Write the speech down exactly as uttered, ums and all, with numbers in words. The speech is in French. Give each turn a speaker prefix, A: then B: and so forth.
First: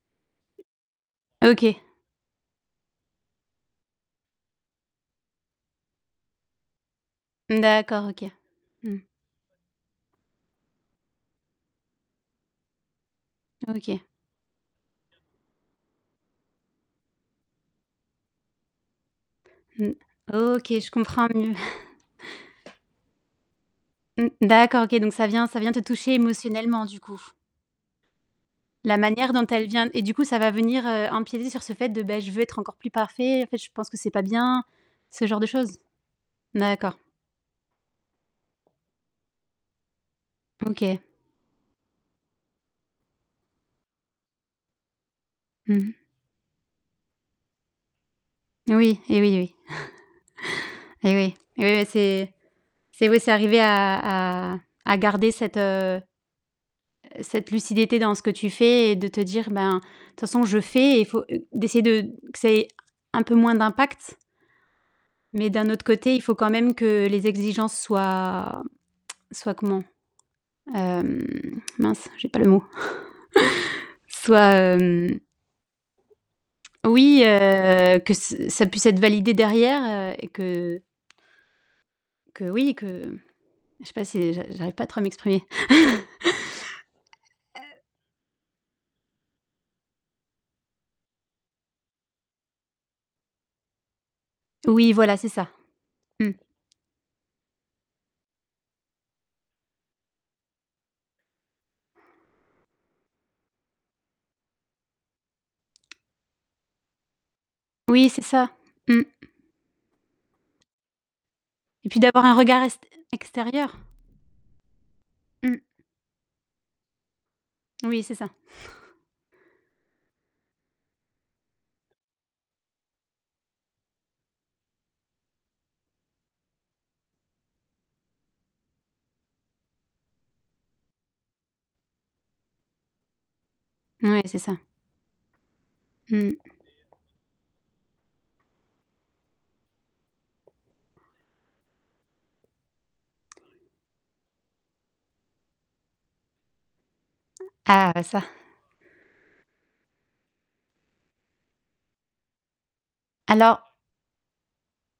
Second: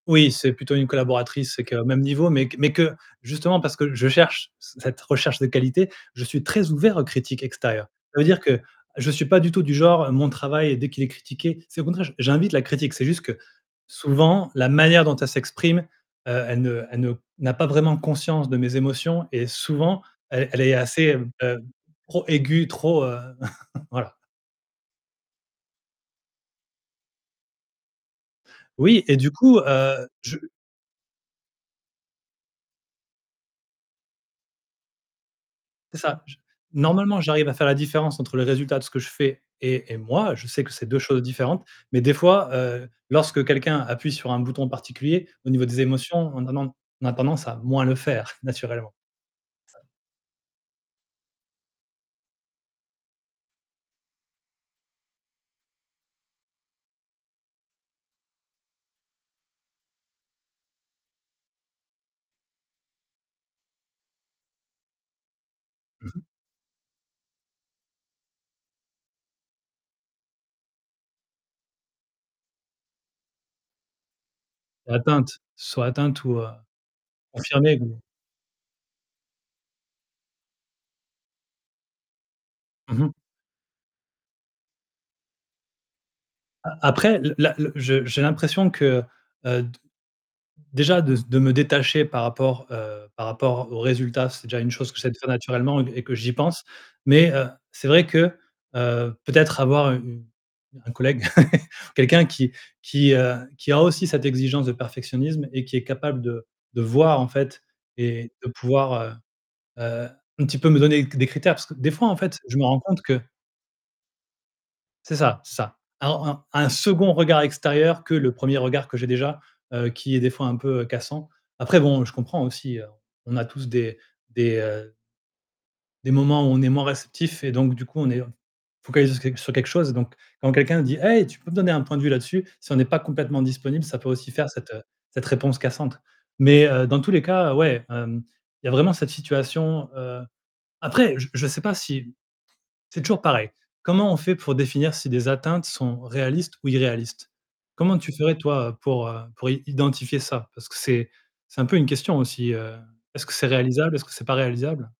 A: Oui, c'est plutôt une collaboratrice, c'est que
B: OK.
A: même niveau, mais q mais que, justement, parce que je cherche c cette recherche de qualité, je suis très ouvert aux critiques extérieures.
B: D'accord,
A: Ça veut
B: OK.
A: dire que
B: Mmh.
A: je suis pas du tout du genre, mon travail dès qu'il est critiqué c'est au contraire, j j'invite la critique. C'est juste que,
B: OK.
A: souvent, la manière dont elle s'exprime, heu, elle ne elle ne n'a pas vraiment conscience de mes émotions et
B: Mmh.
A: souvent elle elle
B: OK,
A: est
B: je
A: assez,
B: comprends mieux.
A: heu, trop aiguë, trop, heu, voilà.
B: Mmh. D'accord, OK, donc ça vient ça vient te toucher émotionnellement, du coup? La
A: Oui et du
B: manière dont
A: coup,
B: elle vient et
A: heu,
B: du coup
A: je
B: ça va venir, heu, empiéter sur ce fait de, beh: «Je veux être encore plus parfait, en fait, je pense que c'est pas bien», ce genre de choses?
A: C'est ça, j
B: D'accord.
A: normalement, j'arrive à faire la différence entre le résultat de ce que je fais et et moi, je sais que c'est deux
B: OK.
A: choses différentes mais des fois, heu, lorsque quelqu'un appuie sur un bouton particulier au niveau
B: Mmh
A: des
B: mh.
A: émotions, on a nen on a tendance à moins le faire, naturellement.
B: Oui, eh oui, eh oui, eh oui, eh oui, bah, c'est c'est oui, c'est arriver à à à garder cette, heu, cette lucidité dans ce que tu fais et de te dire: «Ben, de toute façon, je fais» et il faut d'essayer de que ça ait un peu moins d'impact mais d'un autre
A: Mmh
B: côté, il
A: mh.
B: faut quand même que les exigences soient soient, comment? Hem, mince! J'ai pas le mot, soit, hem,
A: Atteinte? Soit atteinte ou, heu,
B: oui,
A: confirmée, tu veux
B: heu,
A: dire?
B: que ç ça puisse être validé derrière, heu et que que, oui,
A: Mmh mh.
B: que je sais pas si j'a j'arrive pas trop à m'exprimer.
A: A après, l la le
B: Heu
A: je j'ai l'impression que, heu, d déjà, de s de me détacher par rapport, heu, par rapport aux résultats, c'est déjà une chose
B: Oui,
A: que j'essaie
B: voilà,
A: de
B: c'est
A: faire
B: ça.
A: naturellement et q et que
B: Mmh.
A: j'y pense mais heu, c'est vrai que, heu, peut-être avoir u u un collègue, quelqu'un qui qui, heu, qui a aussi cette exigence de perfectionnisme et qui est capable de de voir, en fait
B: Oui, c'est
A: et de
B: ça.
A: pouvoir,
B: Mmh.
A: heu, heu, un petit peu me donner c des critères parce que
B: Et
A: des
B: puis
A: fois, en
B: d'avoir un
A: fait, je
B: regard
A: me
B: est
A: rends compte que
B: extérieur.
A: C'est ça, c'est
B: Mmh.
A: ça, un un un second regard extérieur
B: Oui,
A: que
B: c'est ça.
A: le premier regard que j'ai déjà, heu, qui est, des fois, un peu, heu, cassant. Après bon, je comprends aussi, heu, on a tous des des, heu des moments où on est moins réceptif et donc, du coup, on est f focalisés sur que sur quelque chose, donc quand quelqu'un dit: «Hé! Tu peux me donner un point de vue là-dessus?» si on n'est pas complètement disponible, ça peut
B: Ouais,
A: aussi
B: c'est
A: faire
B: ça.
A: cette, heu, cette réponse cassante
B: Mmh mh.
A: mais, heu, dans tous les cas, ouais, hem, il y a vraiment cette situation, heu, après, je je sais pas si c'est toujours pareil. Comment on fait pour définir si des atteintes sont réalistes ou irréalistes?
B: Ah,
A: Comment
B: bah,
A: tu
B: ça
A: ferais, toi, pour, heu, pour i identifier ça? Parce que c'est c'est un peu une question aussi, heu, est-ce que c'est
B: Alors
A: réalisable, est-ce que c'est pas réalisable?